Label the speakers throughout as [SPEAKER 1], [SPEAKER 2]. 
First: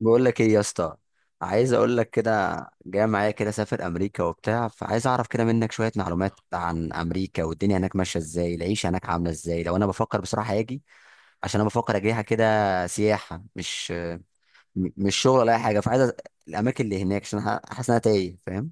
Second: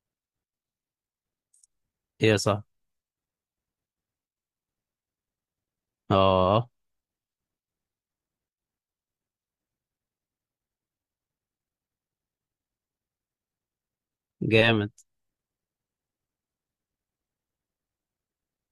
[SPEAKER 1] بقول لك ايه يا اسطى. عايز اقول لك
[SPEAKER 2] هي
[SPEAKER 1] كده،
[SPEAKER 2] صح.
[SPEAKER 1] جاي معايا كده سافر امريكا وبتاع، فعايز اعرف كده منك شويه معلومات
[SPEAKER 2] اه.
[SPEAKER 1] عن امريكا والدنيا هناك ماشيه ازاي، العيشه هناك عامله ازاي، لو انا بفكر بصراحه اجي. عشان انا بفكر اجيها كده سياحه، مش م-
[SPEAKER 2] جامد.
[SPEAKER 1] مش شغل ولا اي حاجه، فعايز الاماكن اللي هناك عشان أنا حاسس ان انا تايه، فاهم.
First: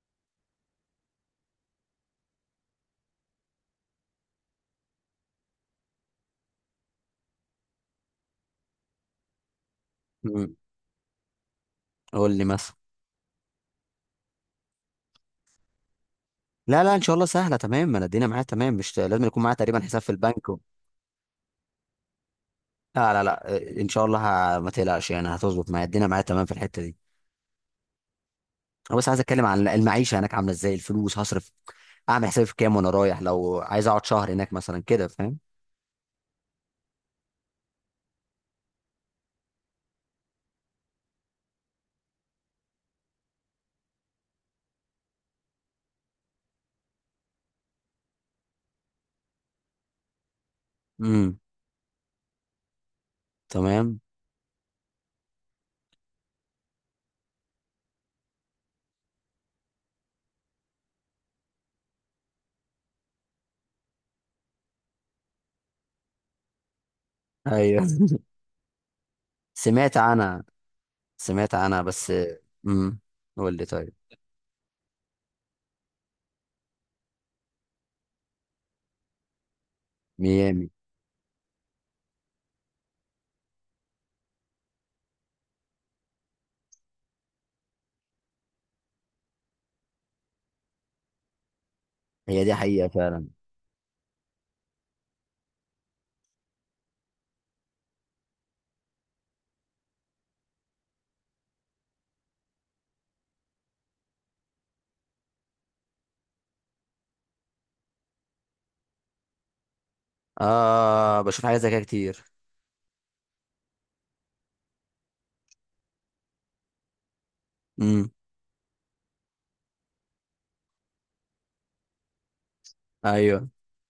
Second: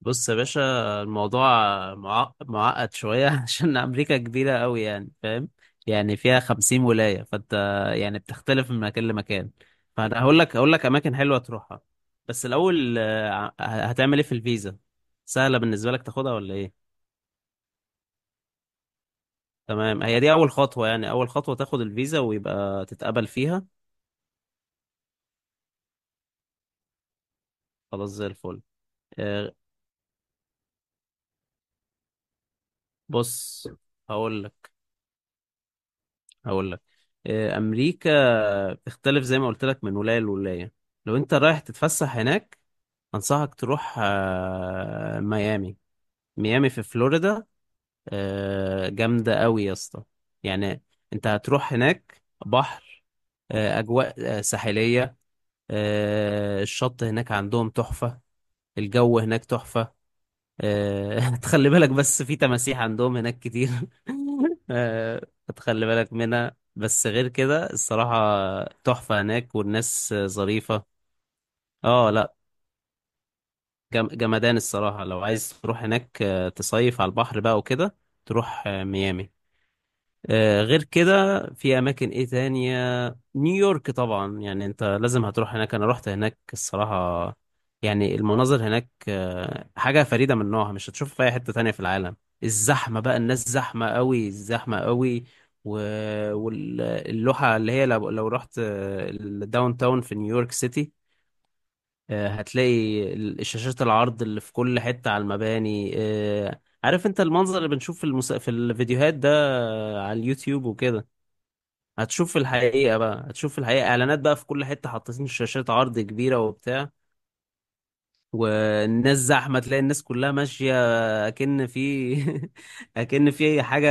[SPEAKER 2] بص يا باشا، الموضوع معقد شوية عشان أمريكا كبيرة أوي، يعني فاهم، يعني فيها 50 ولاية، فأنت يعني بتختلف من مكان لمكان. فأنا هقول لك
[SPEAKER 1] مم.
[SPEAKER 2] هقول لك أماكن حلوة تروحها.
[SPEAKER 1] قول لي
[SPEAKER 2] بس
[SPEAKER 1] مثلا.
[SPEAKER 2] الأول، هتعمل إيه في الفيزا؟ سهلة بالنسبة لك تاخدها ولا إيه؟
[SPEAKER 1] لا لا ان شاء الله سهله تمام، انا الدنيا معايا تمام، مش لازم يكون معايا تقريبا حساب
[SPEAKER 2] تمام،
[SPEAKER 1] في
[SPEAKER 2] هي دي
[SPEAKER 1] البنك
[SPEAKER 2] أول
[SPEAKER 1] و...
[SPEAKER 2] خطوة، يعني أول خطوة تاخد الفيزا ويبقى
[SPEAKER 1] لا لا
[SPEAKER 2] تتقبل
[SPEAKER 1] لا
[SPEAKER 2] فيها.
[SPEAKER 1] ان شاء الله. ما تقلقش يعني، هتظبط معايا الدنيا معايا تمام في الحته دي.
[SPEAKER 2] خلاص، زي الفل.
[SPEAKER 1] انا بس عايز اتكلم
[SPEAKER 2] آه،
[SPEAKER 1] عن المعيشه هناك عامله ازاي، الفلوس هصرف اعمل حسابي في كام وانا رايح، لو
[SPEAKER 2] بص،
[SPEAKER 1] عايز اقعد شهر
[SPEAKER 2] هقول
[SPEAKER 1] هناك مثلا كده، فاهم.
[SPEAKER 2] هقول لك. امريكا بتختلف زي ما قلت لك من ولايه لولايه. لو انت رايح تتفسح هناك، انصحك تروح ميامي. ميامي في فلوريدا. جامده قوي يا اسطى. يعني انت
[SPEAKER 1] امم،
[SPEAKER 2] هتروح هناك بحر،
[SPEAKER 1] تمام.
[SPEAKER 2] اجواء ساحليه. الشط هناك عندهم تحفه، الجو هناك تحفه. تخلي بالك بس، في تماسيح عندهم هناك كتير. آه، تخلي بالك منها، بس غير كده
[SPEAKER 1] ايوه
[SPEAKER 2] الصراحة تحفة هناك،
[SPEAKER 1] سمعت
[SPEAKER 2] والناس
[SPEAKER 1] عنها،
[SPEAKER 2] ظريفة.
[SPEAKER 1] سمعت عنها
[SPEAKER 2] اه
[SPEAKER 1] بس.
[SPEAKER 2] لا.
[SPEAKER 1] امم، قول لي طيب.
[SPEAKER 2] جمدان الصراحة. لو عايز تروح هناك تصيف على البحر بقى وكده، تروح ميامي.
[SPEAKER 1] ميامي.
[SPEAKER 2] غير كده في اماكن ايه تانية؟ نيويورك طبعا، يعني انت لازم هتروح هناك. انا رحت هناك الصراحة، يعني المناظر هناك حاجة فريدة من نوعها، مش هتشوفها في اي حتة تانية في العالم.
[SPEAKER 1] هي دي حقيقه
[SPEAKER 2] الزحمة بقى،
[SPEAKER 1] فعلا.
[SPEAKER 2] الناس زحمة قوي زحمة قوي. واللوحة اللي هي لو رحت الداون تاون في نيويورك سيتي، هتلاقي شاشات العرض اللي في كل حتة على المباني. عارف انت المنظر اللي بنشوف في في الفيديوهات ده، على اليوتيوب وكده.
[SPEAKER 1] اه بشوف حاجات زي كده
[SPEAKER 2] هتشوف
[SPEAKER 1] كتير.
[SPEAKER 2] في الحقيقة بقى، هتشوف في الحقيقة اعلانات بقى في كل حتة، حاطين شاشات عرض كبيرة وبتاع.
[SPEAKER 1] امم.
[SPEAKER 2] والناس زحمة، تلاقي الناس كلها ماشية اكن في... اكن
[SPEAKER 1] ايوه.
[SPEAKER 2] في حاجة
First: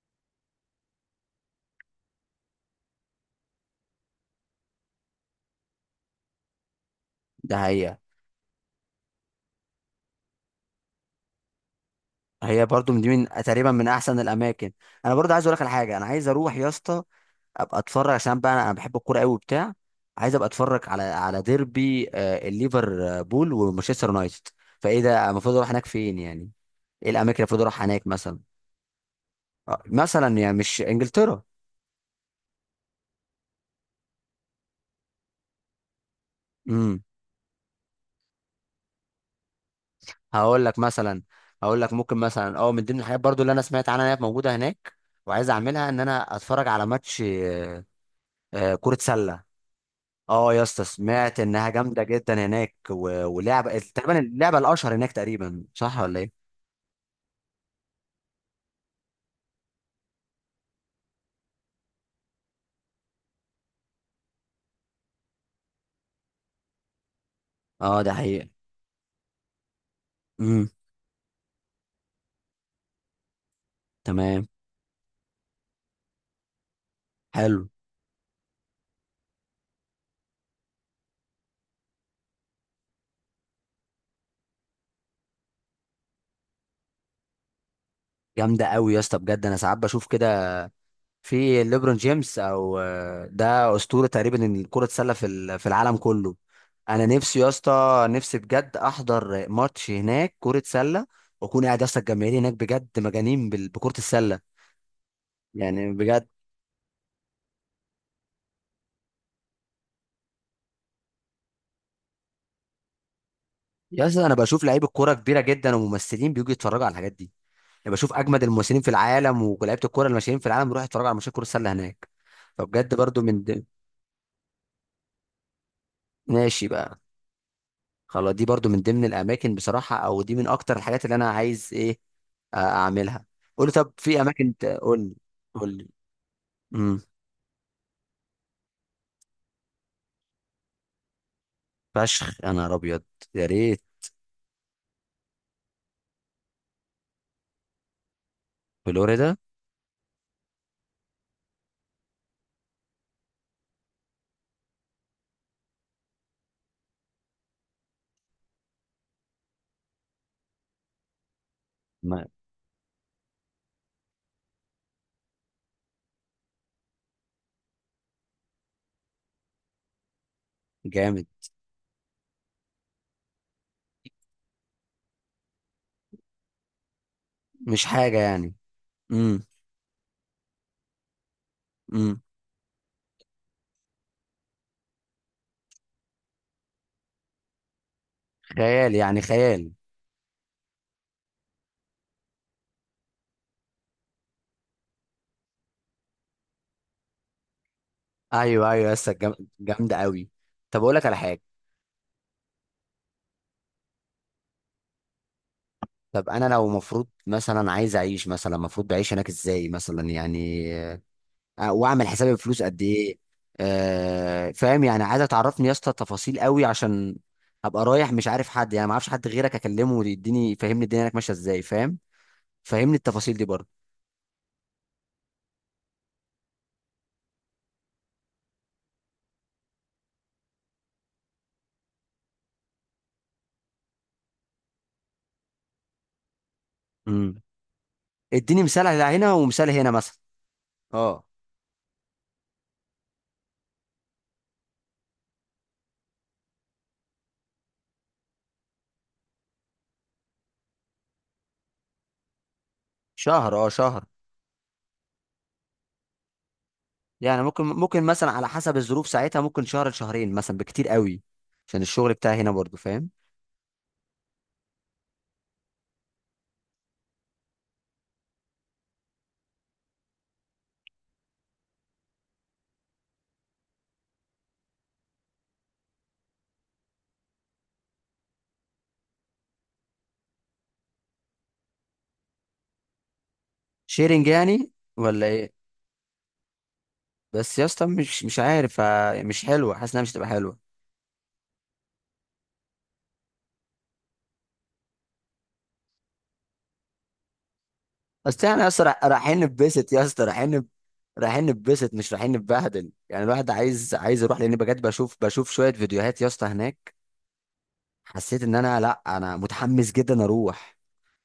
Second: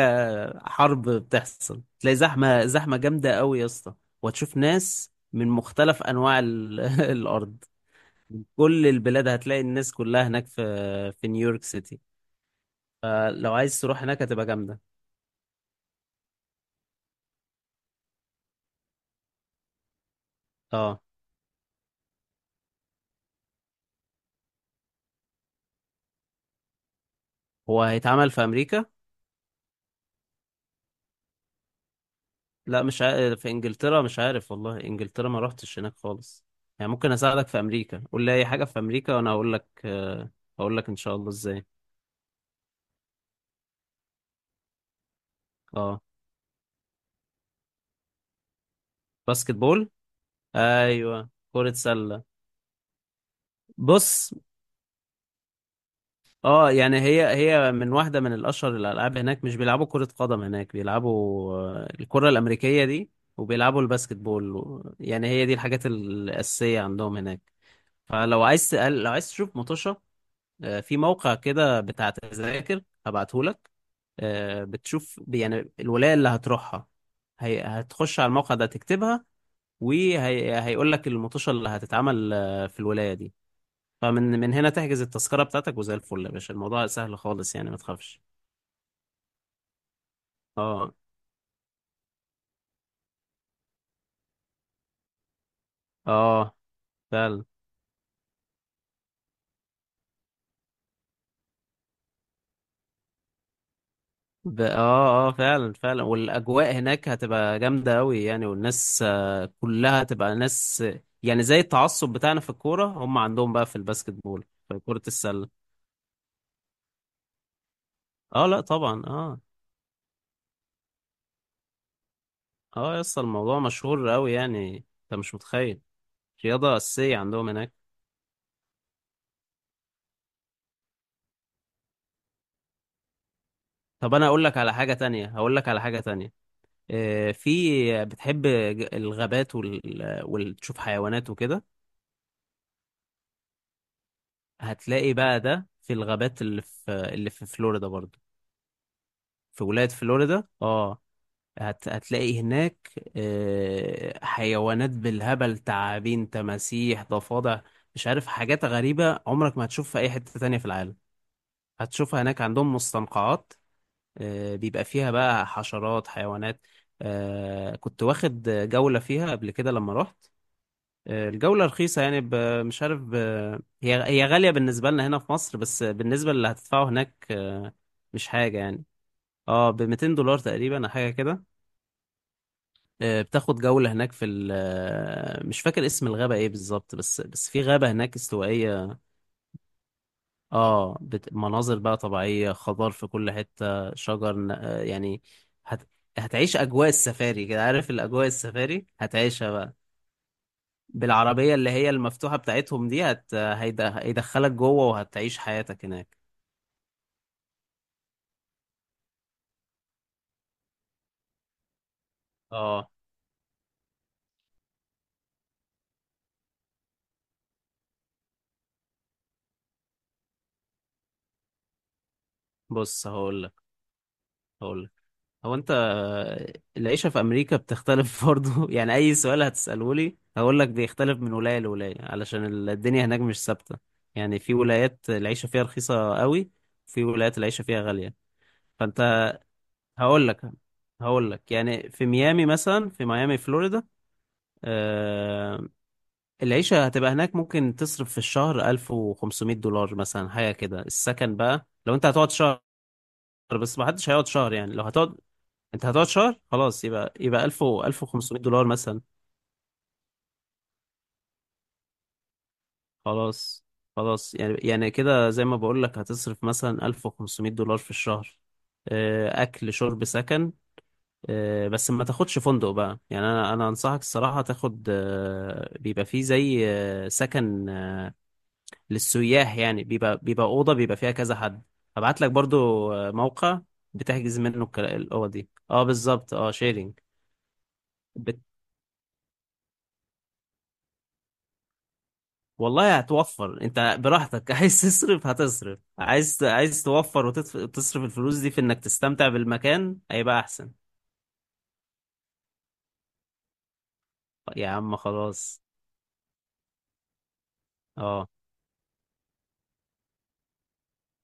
[SPEAKER 2] حرب بتحصل. تلاقي زحمة زحمة جامدة قوي يا اسطى. وهتشوف ناس من مختلف انواع
[SPEAKER 1] ده
[SPEAKER 2] الارض،
[SPEAKER 1] حقيقه.
[SPEAKER 2] كل البلاد. هتلاقي الناس كلها هناك في نيويورك سيتي.
[SPEAKER 1] هي برضو من دي من
[SPEAKER 2] فلو
[SPEAKER 1] تقريبا
[SPEAKER 2] عايز
[SPEAKER 1] من
[SPEAKER 2] تروح
[SPEAKER 1] احسن
[SPEAKER 2] هناك هتبقى
[SPEAKER 1] الاماكن.
[SPEAKER 2] جامدة.
[SPEAKER 1] انا برضو عايز اقول لك على حاجه، انا عايز اروح يا اسطى ابقى اتفرج، عشان بقى أنا بحب الكوره قوي وبتاع. عايز ابقى اتفرج
[SPEAKER 2] اه،
[SPEAKER 1] على ديربي الليفربول ومانشستر يونايتد. فايه ده، المفروض اروح هناك فين يعني، ايه الاماكن اللي المفروض
[SPEAKER 2] هو
[SPEAKER 1] اروح هناك
[SPEAKER 2] هيتعمل
[SPEAKER 1] مثلا.
[SPEAKER 2] في امريكا؟
[SPEAKER 1] مثلا يعني مش انجلترا.
[SPEAKER 2] لا مش عارف، في انجلترا مش عارف والله. انجلترا ما رحتش هناك خالص. يعني
[SPEAKER 1] امم.
[SPEAKER 2] ممكن اساعدك في امريكا، قول لي اي حاجه في امريكا وانا
[SPEAKER 1] هقول
[SPEAKER 2] اقول
[SPEAKER 1] لك
[SPEAKER 2] لك ان شاء
[SPEAKER 1] مثلا.
[SPEAKER 2] الله ازاي.
[SPEAKER 1] هقول لك ممكن مثلا اه من ضمن الحاجات برضو اللي انا سمعت عنها انها موجوده هناك، وعايز اعملها ان
[SPEAKER 2] اه،
[SPEAKER 1] انا اتفرج على ماتش كرة سلة.
[SPEAKER 2] باسكت بول.
[SPEAKER 1] اه يا اسطى،
[SPEAKER 2] ايوه،
[SPEAKER 1] سمعت انها
[SPEAKER 2] كره
[SPEAKER 1] جامده
[SPEAKER 2] سله.
[SPEAKER 1] جدا هناك ولعبه تقريبا
[SPEAKER 2] بص،
[SPEAKER 1] اللعبه الاشهر هناك تقريبا، صح ولا ايه؟
[SPEAKER 2] اه يعني هي هي من واحده من الاشهر الالعاب هناك. مش بيلعبوا كره قدم هناك، بيلعبوا الكره الامريكيه دي. وبيلعبوا الباسكت بول يعني هي دي الحاجات الاساسيه عندهم هناك.
[SPEAKER 1] اه ده
[SPEAKER 2] فلو
[SPEAKER 1] حقيقي.
[SPEAKER 2] عايز تقل... لو عايز تشوف مطوشه، في موقع كده بتاع تذاكر هبعتهولك.
[SPEAKER 1] تمام.
[SPEAKER 2] بتشوف يعني الولاية اللي هتروحها، هي
[SPEAKER 1] حلو.
[SPEAKER 2] هتخش على الموقع ده تكتبها، وهيقول لك المطوشة اللي هتتعمل في الولاية دي. فمن هنا تحجز التذكرة بتاعتك، وزي الفل يا باشا. الموضوع سهل خالص يعني، ما تخافش.
[SPEAKER 1] جامده قوي يا اسطى، بجد انا ساعات بشوف كده
[SPEAKER 2] اه
[SPEAKER 1] في ليبرون جيمس او ده اسطوره تقريبا إن كره السله في في العالم كله.
[SPEAKER 2] اه
[SPEAKER 1] انا نفسي
[SPEAKER 2] فعلا
[SPEAKER 1] يا اسطى، نفسي بجد احضر ماتش هناك كره سله، واكون قاعد يا اسطى، الجماهير هناك بجد مجانين بكره السله،
[SPEAKER 2] اه اه فعلا
[SPEAKER 1] يعني
[SPEAKER 2] فعلا.
[SPEAKER 1] بجد.
[SPEAKER 2] والاجواء هناك هتبقى جامده قوي يعني، والناس كلها هتبقى ناس، يعني زي التعصب بتاعنا في الكوره، هم عندهم بقى في
[SPEAKER 1] يا
[SPEAKER 2] الباسكت
[SPEAKER 1] اسطى انا
[SPEAKER 2] بول
[SPEAKER 1] بشوف
[SPEAKER 2] في
[SPEAKER 1] لعيبه
[SPEAKER 2] كره
[SPEAKER 1] كوره كبيره
[SPEAKER 2] السله.
[SPEAKER 1] جدا وممثلين بيجوا يتفرجوا على الحاجات دي، يعني بشوف اجمد
[SPEAKER 2] اه لا
[SPEAKER 1] الممثلين في
[SPEAKER 2] طبعا، اه.
[SPEAKER 1] العالم ولعيبه الكوره اللي ماشيين في العالم بيروحوا يتفرجوا على ماتشات كره السله هناك. فبجد
[SPEAKER 2] اه يا اسطى،
[SPEAKER 1] برضو
[SPEAKER 2] الموضوع مشهور قوي يعني، انت مش متخيل.
[SPEAKER 1] ماشي
[SPEAKER 2] رياضه
[SPEAKER 1] بقى.
[SPEAKER 2] اساسيه عندهم هناك.
[SPEAKER 1] خلاص دي برضو من ضمن الاماكن بصراحه، او دي من اكتر الحاجات اللي انا عايز ايه، اعملها. قول لي طب
[SPEAKER 2] طب
[SPEAKER 1] في
[SPEAKER 2] انا اقول
[SPEAKER 1] اماكن،
[SPEAKER 2] لك على حاجه
[SPEAKER 1] قول لي
[SPEAKER 2] تانية هقول لك
[SPEAKER 1] قول
[SPEAKER 2] على
[SPEAKER 1] لي.
[SPEAKER 2] حاجه تانية.
[SPEAKER 1] امم.
[SPEAKER 2] في بتحب الغابات وتشوف حيوانات وكده؟
[SPEAKER 1] فشخ يا نهار ابيض. يا ريت.
[SPEAKER 2] هتلاقي بقى ده في الغابات اللي في فلوريدا برضه.
[SPEAKER 1] فلوريدا.
[SPEAKER 2] في ولاية فلوريدا اه. هتلاقي هناك حيوانات بالهبل: تعابين، تماسيح، ضفادع، مش عارف. حاجات غريبة عمرك ما هتشوفها في أي حتة تانية في العالم، هتشوفها
[SPEAKER 1] ما-
[SPEAKER 2] هناك. عندهم مستنقعات بيبقى فيها بقى حشرات، حيوانات. كنت واخد جولة فيها قبل كده لما رحت.
[SPEAKER 1] جامد.
[SPEAKER 2] الجولة رخيصة يعني ب... مش عارف ب... هي هي غالية بالنسبة لنا هنا في مصر، بس بالنسبة للي هتدفعه هناك
[SPEAKER 1] مش حاجه
[SPEAKER 2] مش
[SPEAKER 1] يعني.
[SPEAKER 2] حاجة يعني.
[SPEAKER 1] امم.
[SPEAKER 2] اه، ب 200 دولار تقريبا أو حاجة كده.
[SPEAKER 1] امم.
[SPEAKER 2] بتاخد جولة هناك في ال مش فاكر اسم الغابة ايه بالظبط، بس في غابة هناك
[SPEAKER 1] خيال
[SPEAKER 2] استوائية.
[SPEAKER 1] يعني خيال.
[SPEAKER 2] اه مناظر بقى طبيعية، خضار في كل حتة، شجر، يعني هت... هتعيش أجواء السفاري كده. عارف الأجواء
[SPEAKER 1] ايوه
[SPEAKER 2] السفاري
[SPEAKER 1] ايوه
[SPEAKER 2] هتعيشها بقى،
[SPEAKER 1] جامده قوي. طب اقول لك على حاجه،
[SPEAKER 2] بالعربية اللي هي المفتوحة بتاعتهم دي. هيدخلك جوه وهتعيش حياتك هناك.
[SPEAKER 1] طب انا لو مفروض مثلا عايز اعيش مثلا، مفروض بعيش هناك ازاي مثلا يعني، واعمل حساب الفلوس قد
[SPEAKER 2] اه
[SPEAKER 1] ايه. فاهم يعني، عايزه تعرفني يا اسطى تفاصيل قوي، عشان هبقى رايح مش عارف حد، يعني ما اعرفش حد غيرك اكلمه يديني يفهمني الدنيا هناك ماشيه ازاي، فاهم. فهمني
[SPEAKER 2] بص،
[SPEAKER 1] التفاصيل دي برضه.
[SPEAKER 2] هقولك. هو انت، العيشة في امريكا بتختلف برضو. يعني اي سؤال هتسأله لي هقول لك بيختلف من ولاية لولاية، علشان الدنيا هناك مش ثابتة. يعني في ولايات العيشة فيها رخيصة قوي، في ولايات
[SPEAKER 1] امم.
[SPEAKER 2] العيشة فيها غالية.
[SPEAKER 1] اديني مثال على هنا
[SPEAKER 2] فانت،
[SPEAKER 1] ومثال هنا مثلا.
[SPEAKER 2] هقول لك
[SPEAKER 1] اه
[SPEAKER 2] هقول لك يعني في ميامي مثلا. في ميامي فلوريدا، آه، العيشة هتبقى هناك، ممكن تصرف في الشهر 1500 دولار مثلا، حاجة كده. السكن بقى لو انت هتقعد شهر،
[SPEAKER 1] شهر، اه
[SPEAKER 2] بس ما
[SPEAKER 1] شهر.
[SPEAKER 2] حدش هيقعد شهر. يعني لو هتقعد، انت هتقعد شهر خلاص، يبقى
[SPEAKER 1] يعني
[SPEAKER 2] 1000
[SPEAKER 1] ممكن
[SPEAKER 2] و
[SPEAKER 1] ممكن مثلا
[SPEAKER 2] 1500
[SPEAKER 1] على
[SPEAKER 2] دولار
[SPEAKER 1] حسب
[SPEAKER 2] مثلا.
[SPEAKER 1] الظروف ساعتها ممكن شهر لشهرين مثلا بكتير قوي، عشان الشغل بتاعي هنا برضه، فاهم.
[SPEAKER 2] خلاص خلاص، يعني كده زي ما بقول لك، هتصرف مثلا 1500 دولار في الشهر. اكل، شرب، سكن. بس ما تاخدش فندق بقى، يعني انا انصحك الصراحة تاخد بيبقى فيه زي سكن للسياح. يعني بيبقى أوضة بيبقى فيها كذا حد. هبعت لك برضو موقع
[SPEAKER 1] شيرنج
[SPEAKER 2] بتحجز منه
[SPEAKER 1] يعني، ولا
[SPEAKER 2] الأوض دي.
[SPEAKER 1] ايه؟
[SPEAKER 2] اه بالظبط، اه، شيرنج.
[SPEAKER 1] بس يا اسطى مش عارف، مش حلوه، حاسس انها مش هتبقى حلوه.
[SPEAKER 2] والله هتوفر انت براحتك عايز تصرف هتصرف، عايز توفر وتصرف الفلوس
[SPEAKER 1] بس
[SPEAKER 2] دي في
[SPEAKER 1] احنا يا
[SPEAKER 2] انك
[SPEAKER 1] اسطى
[SPEAKER 2] تستمتع
[SPEAKER 1] رايحين نتبسط
[SPEAKER 2] بالمكان،
[SPEAKER 1] يا اسطى،
[SPEAKER 2] هيبقى احسن.
[SPEAKER 1] رايحين نتبسط مش رايحين نتبهدل، يعني الواحد عايز، عايز يروح، لان
[SPEAKER 2] طيب يا
[SPEAKER 1] بجد
[SPEAKER 2] عم،
[SPEAKER 1] بشوف، بشوف
[SPEAKER 2] خلاص.
[SPEAKER 1] شويه فيديوهات يا اسطى هناك،
[SPEAKER 2] اه
[SPEAKER 1] حسيت ان انا، لا انا متحمس جدا اروح.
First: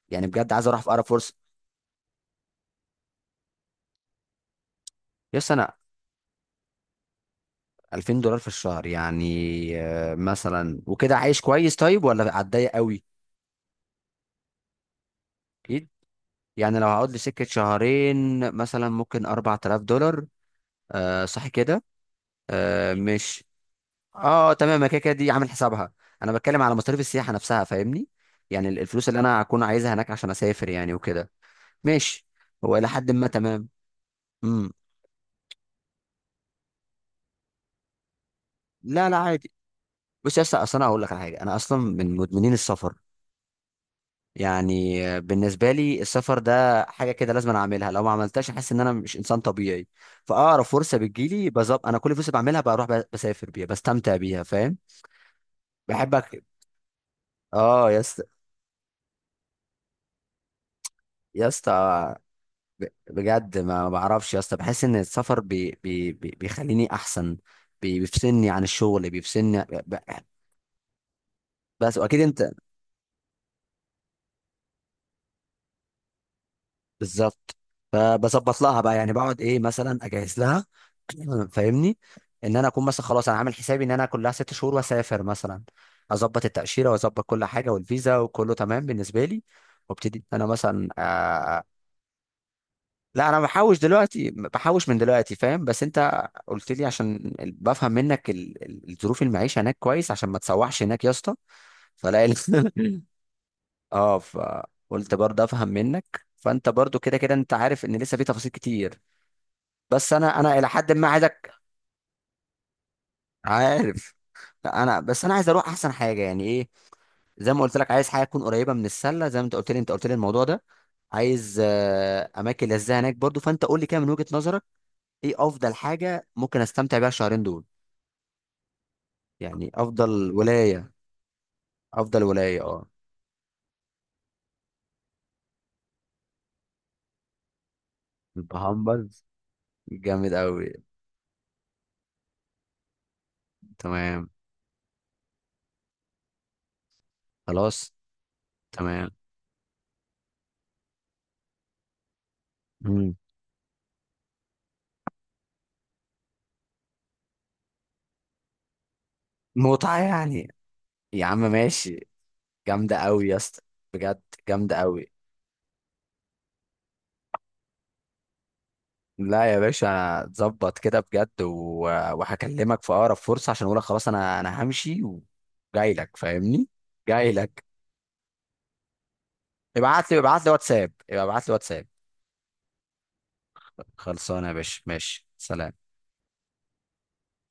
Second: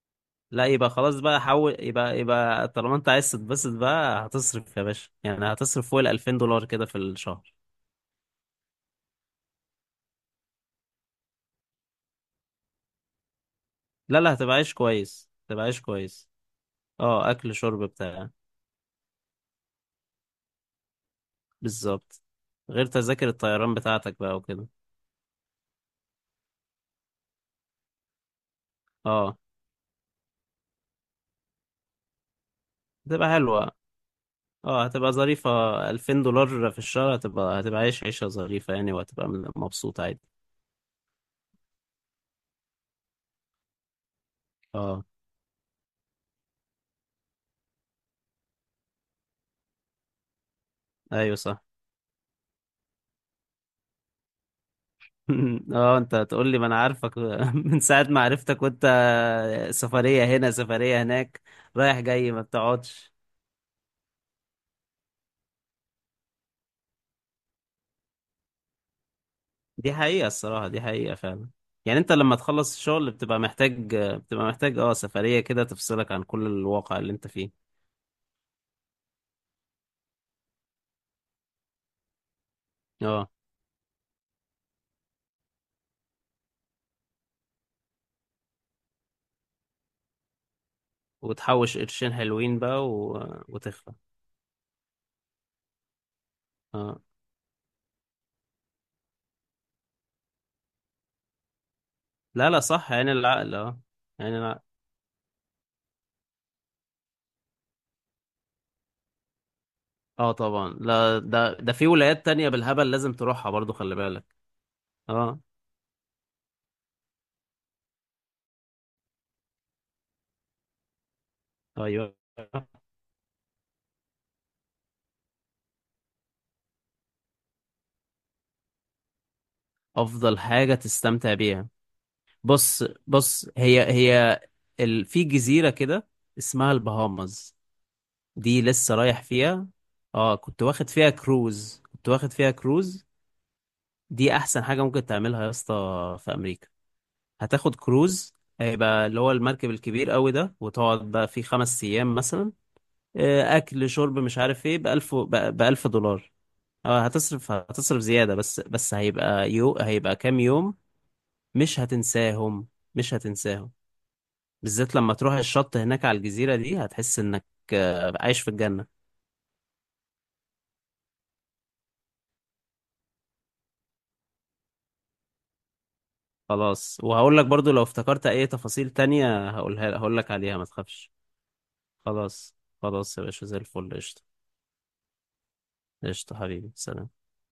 [SPEAKER 1] يعني بجد
[SPEAKER 2] لا،
[SPEAKER 1] عايز اروح
[SPEAKER 2] يبقى
[SPEAKER 1] في اقرب
[SPEAKER 2] خلاص
[SPEAKER 1] فرصه.
[SPEAKER 2] بقى، حول يبقى، طالما انت عايز تتبسط بقى هتصرف يا باشا،
[SPEAKER 1] يا
[SPEAKER 2] يعني
[SPEAKER 1] اسطى انا
[SPEAKER 2] هتصرف فوق ال 2000 دولار كده في الشهر.
[SPEAKER 1] 2000 دولار في الشهر يعني، مثلا وكده عايش كويس طيب، ولا هتضايق قوي؟
[SPEAKER 2] لا لا، هتبقى عايش كويس، هتبقى عايش
[SPEAKER 1] اكيد.
[SPEAKER 2] كويس.
[SPEAKER 1] يعني لو هقعد لي
[SPEAKER 2] اه،
[SPEAKER 1] سكه
[SPEAKER 2] اكل، شرب، بتاع.
[SPEAKER 1] شهرين مثلا، ممكن 4000 دولار. آه صح كده.
[SPEAKER 2] بالظبط، غير
[SPEAKER 1] آه
[SPEAKER 2] تذاكر
[SPEAKER 1] مش
[SPEAKER 2] الطيران بتاعتك بقى
[SPEAKER 1] اه
[SPEAKER 2] وكده.
[SPEAKER 1] تمام، ما كده كده دي عامل حسابها. انا بتكلم على مصاريف السياحه نفسها فاهمني، يعني الفلوس اللي
[SPEAKER 2] اه،
[SPEAKER 1] انا هكون عايزها هناك عشان اسافر يعني وكده. ماشي. هو الى حد ما
[SPEAKER 2] تبقى
[SPEAKER 1] تمام.
[SPEAKER 2] حلوة.
[SPEAKER 1] امم.
[SPEAKER 2] اه، هتبقى ظريفة. 2000 دولار في الشهر هتبقى عايش عيشة ظريفة يعني،
[SPEAKER 1] لا لا
[SPEAKER 2] وهتبقى
[SPEAKER 1] عادي.
[SPEAKER 2] مبسوط عادي.
[SPEAKER 1] بص يا اسطى، اصل انا هقول لك على حاجه، انا اصلا من مدمنين السفر،
[SPEAKER 2] اه
[SPEAKER 1] يعني بالنسبه لي السفر ده حاجه كده لازم أنا اعملها، لو ما عملتهاش احس ان انا مش انسان طبيعي. فاقرب فرصه
[SPEAKER 2] ايوه
[SPEAKER 1] بتجيلي
[SPEAKER 2] صح.
[SPEAKER 1] بظبط، انا كل فرصه بعملها بروح، بسافر بيها بستمتع بيها، فاهم.
[SPEAKER 2] اه انت
[SPEAKER 1] بحبك.
[SPEAKER 2] هتقول لي، ما انا عارفك. من
[SPEAKER 1] اه يا
[SPEAKER 2] ساعة ما
[SPEAKER 1] اسطى.
[SPEAKER 2] عرفتك وانت سفرية هنا سفرية هناك،
[SPEAKER 1] يا اسطى،
[SPEAKER 2] رايح جاي، ما بتقعدش.
[SPEAKER 1] بجد ما بعرفش يا اسطى، بحس ان السفر بي بي بي بيخليني احسن، بيفصلني عن الشغل بيفصلني
[SPEAKER 2] دي حقيقة فعلا.
[SPEAKER 1] بس،
[SPEAKER 2] يعني انت
[SPEAKER 1] واكيد
[SPEAKER 2] لما
[SPEAKER 1] انت
[SPEAKER 2] تخلص الشغل بتبقى محتاج اه، سفرية كده تفصلك عن كل الواقع اللي انت
[SPEAKER 1] بالظبط.
[SPEAKER 2] فيه.
[SPEAKER 1] فبظبط لها بقى، يعني بقعد ايه مثلا اجهز لها. فاهمني، ان انا اكون مثلا خلاص
[SPEAKER 2] اه،
[SPEAKER 1] انا عامل حسابي ان انا كلها 6 شهور واسافر مثلا، اظبط التاشيره واظبط كل حاجه والفيزا وكله تمام بالنسبه لي، وابتدي انا مثلا.
[SPEAKER 2] وتحوش قرشين حلوين بقى
[SPEAKER 1] لا انا بحوش
[SPEAKER 2] وتخلى.
[SPEAKER 1] دلوقتي، بحوش من دلوقتي فاهم، بس انت قلت لي
[SPEAKER 2] اه
[SPEAKER 1] عشان بفهم منك الظروف، المعيشه هناك كويس، عشان ما تسوحش هناك يا اسطى. فلاقي
[SPEAKER 2] لا لا، صح،
[SPEAKER 1] ال-
[SPEAKER 2] يعني العقل. اه
[SPEAKER 1] اه
[SPEAKER 2] يعني،
[SPEAKER 1] فقلت برضه افهم منك، فانت برضه كده كده انت عارف ان لسه في تفاصيل كتير، بس
[SPEAKER 2] اه
[SPEAKER 1] انا
[SPEAKER 2] طبعا.
[SPEAKER 1] الى حد ما
[SPEAKER 2] لا
[SPEAKER 1] عايزك.
[SPEAKER 2] ده في ولايات تانية بالهبل لازم تروحها برضو، خلي
[SPEAKER 1] عارف.
[SPEAKER 2] بالك.
[SPEAKER 1] انا بس انا
[SPEAKER 2] اه
[SPEAKER 1] عايز اروح احسن حاجه يعني ايه. زي ما قلت لك، عايز حاجه تكون قريبه من السله زي ما انت قلت لي، انت قلت لي الموضوع ده. عايز
[SPEAKER 2] ايوه،
[SPEAKER 1] اماكن لذيذه هناك برضه، فانت قول لي كده من وجهه نظرك، ايه افضل حاجه ممكن استمتع بيها الشهرين دول، يعني افضل
[SPEAKER 2] افضل حاجة
[SPEAKER 1] ولايه،
[SPEAKER 2] تستمتع بيها.
[SPEAKER 1] افضل ولايه
[SPEAKER 2] بص
[SPEAKER 1] اه.
[SPEAKER 2] بص، هي هي في جزيرة كده اسمها البهامز، دي لسه رايح
[SPEAKER 1] البهامبرز،
[SPEAKER 2] فيها.
[SPEAKER 1] جامد
[SPEAKER 2] اه كنت
[SPEAKER 1] قوي.
[SPEAKER 2] واخد فيها كروز،
[SPEAKER 1] تمام.
[SPEAKER 2] دي احسن حاجة ممكن تعملها يا اسطى في امريكا. هتاخد
[SPEAKER 1] خلاص.
[SPEAKER 2] كروز، هيبقى
[SPEAKER 1] تمام.
[SPEAKER 2] اللي هو المركب الكبير قوي ده، وتقعد بقى فيه 5 ايام مثلا.
[SPEAKER 1] مم.
[SPEAKER 2] اكل، شرب، مش عارف ايه، بـ1000 دولار. اه هتصرف، زيادة بس، هيبقى
[SPEAKER 1] متعه
[SPEAKER 2] هيبقى كام
[SPEAKER 1] يعني،
[SPEAKER 2] يوم.
[SPEAKER 1] يا عم
[SPEAKER 2] مش
[SPEAKER 1] ماشي.
[SPEAKER 2] هتنساهم،
[SPEAKER 1] جامده
[SPEAKER 2] مش
[SPEAKER 1] قوي يا اسطى،
[SPEAKER 2] هتنساهم.
[SPEAKER 1] بجد جامده
[SPEAKER 2] بالذات
[SPEAKER 1] قوي.
[SPEAKER 2] لما تروح الشط هناك على الجزيرة دي، هتحس انك عايش في الجنة.
[SPEAKER 1] لا يا باشا انا اتظبط كده بجد و... وهكلمك في اقرب فرصه عشان اقولك خلاص انا انا همشي وجاي لك، فاهمني.
[SPEAKER 2] خلاص،
[SPEAKER 1] جاي
[SPEAKER 2] وهقول لك
[SPEAKER 1] لك.
[SPEAKER 2] برضو لو افتكرت اي تفاصيل تانية
[SPEAKER 1] ابعت
[SPEAKER 2] هقول
[SPEAKER 1] لي،
[SPEAKER 2] لك
[SPEAKER 1] ابعت لي
[SPEAKER 2] عليها، ما
[SPEAKER 1] واتساب،
[SPEAKER 2] تخافش.
[SPEAKER 1] ابعت لي واتساب.
[SPEAKER 2] خلاص، خلاص يا باشا، زي الفل. قشطة،
[SPEAKER 1] خلصانه يا باشا ماشي، سلام.
[SPEAKER 2] قشطة حبيبي، سلام.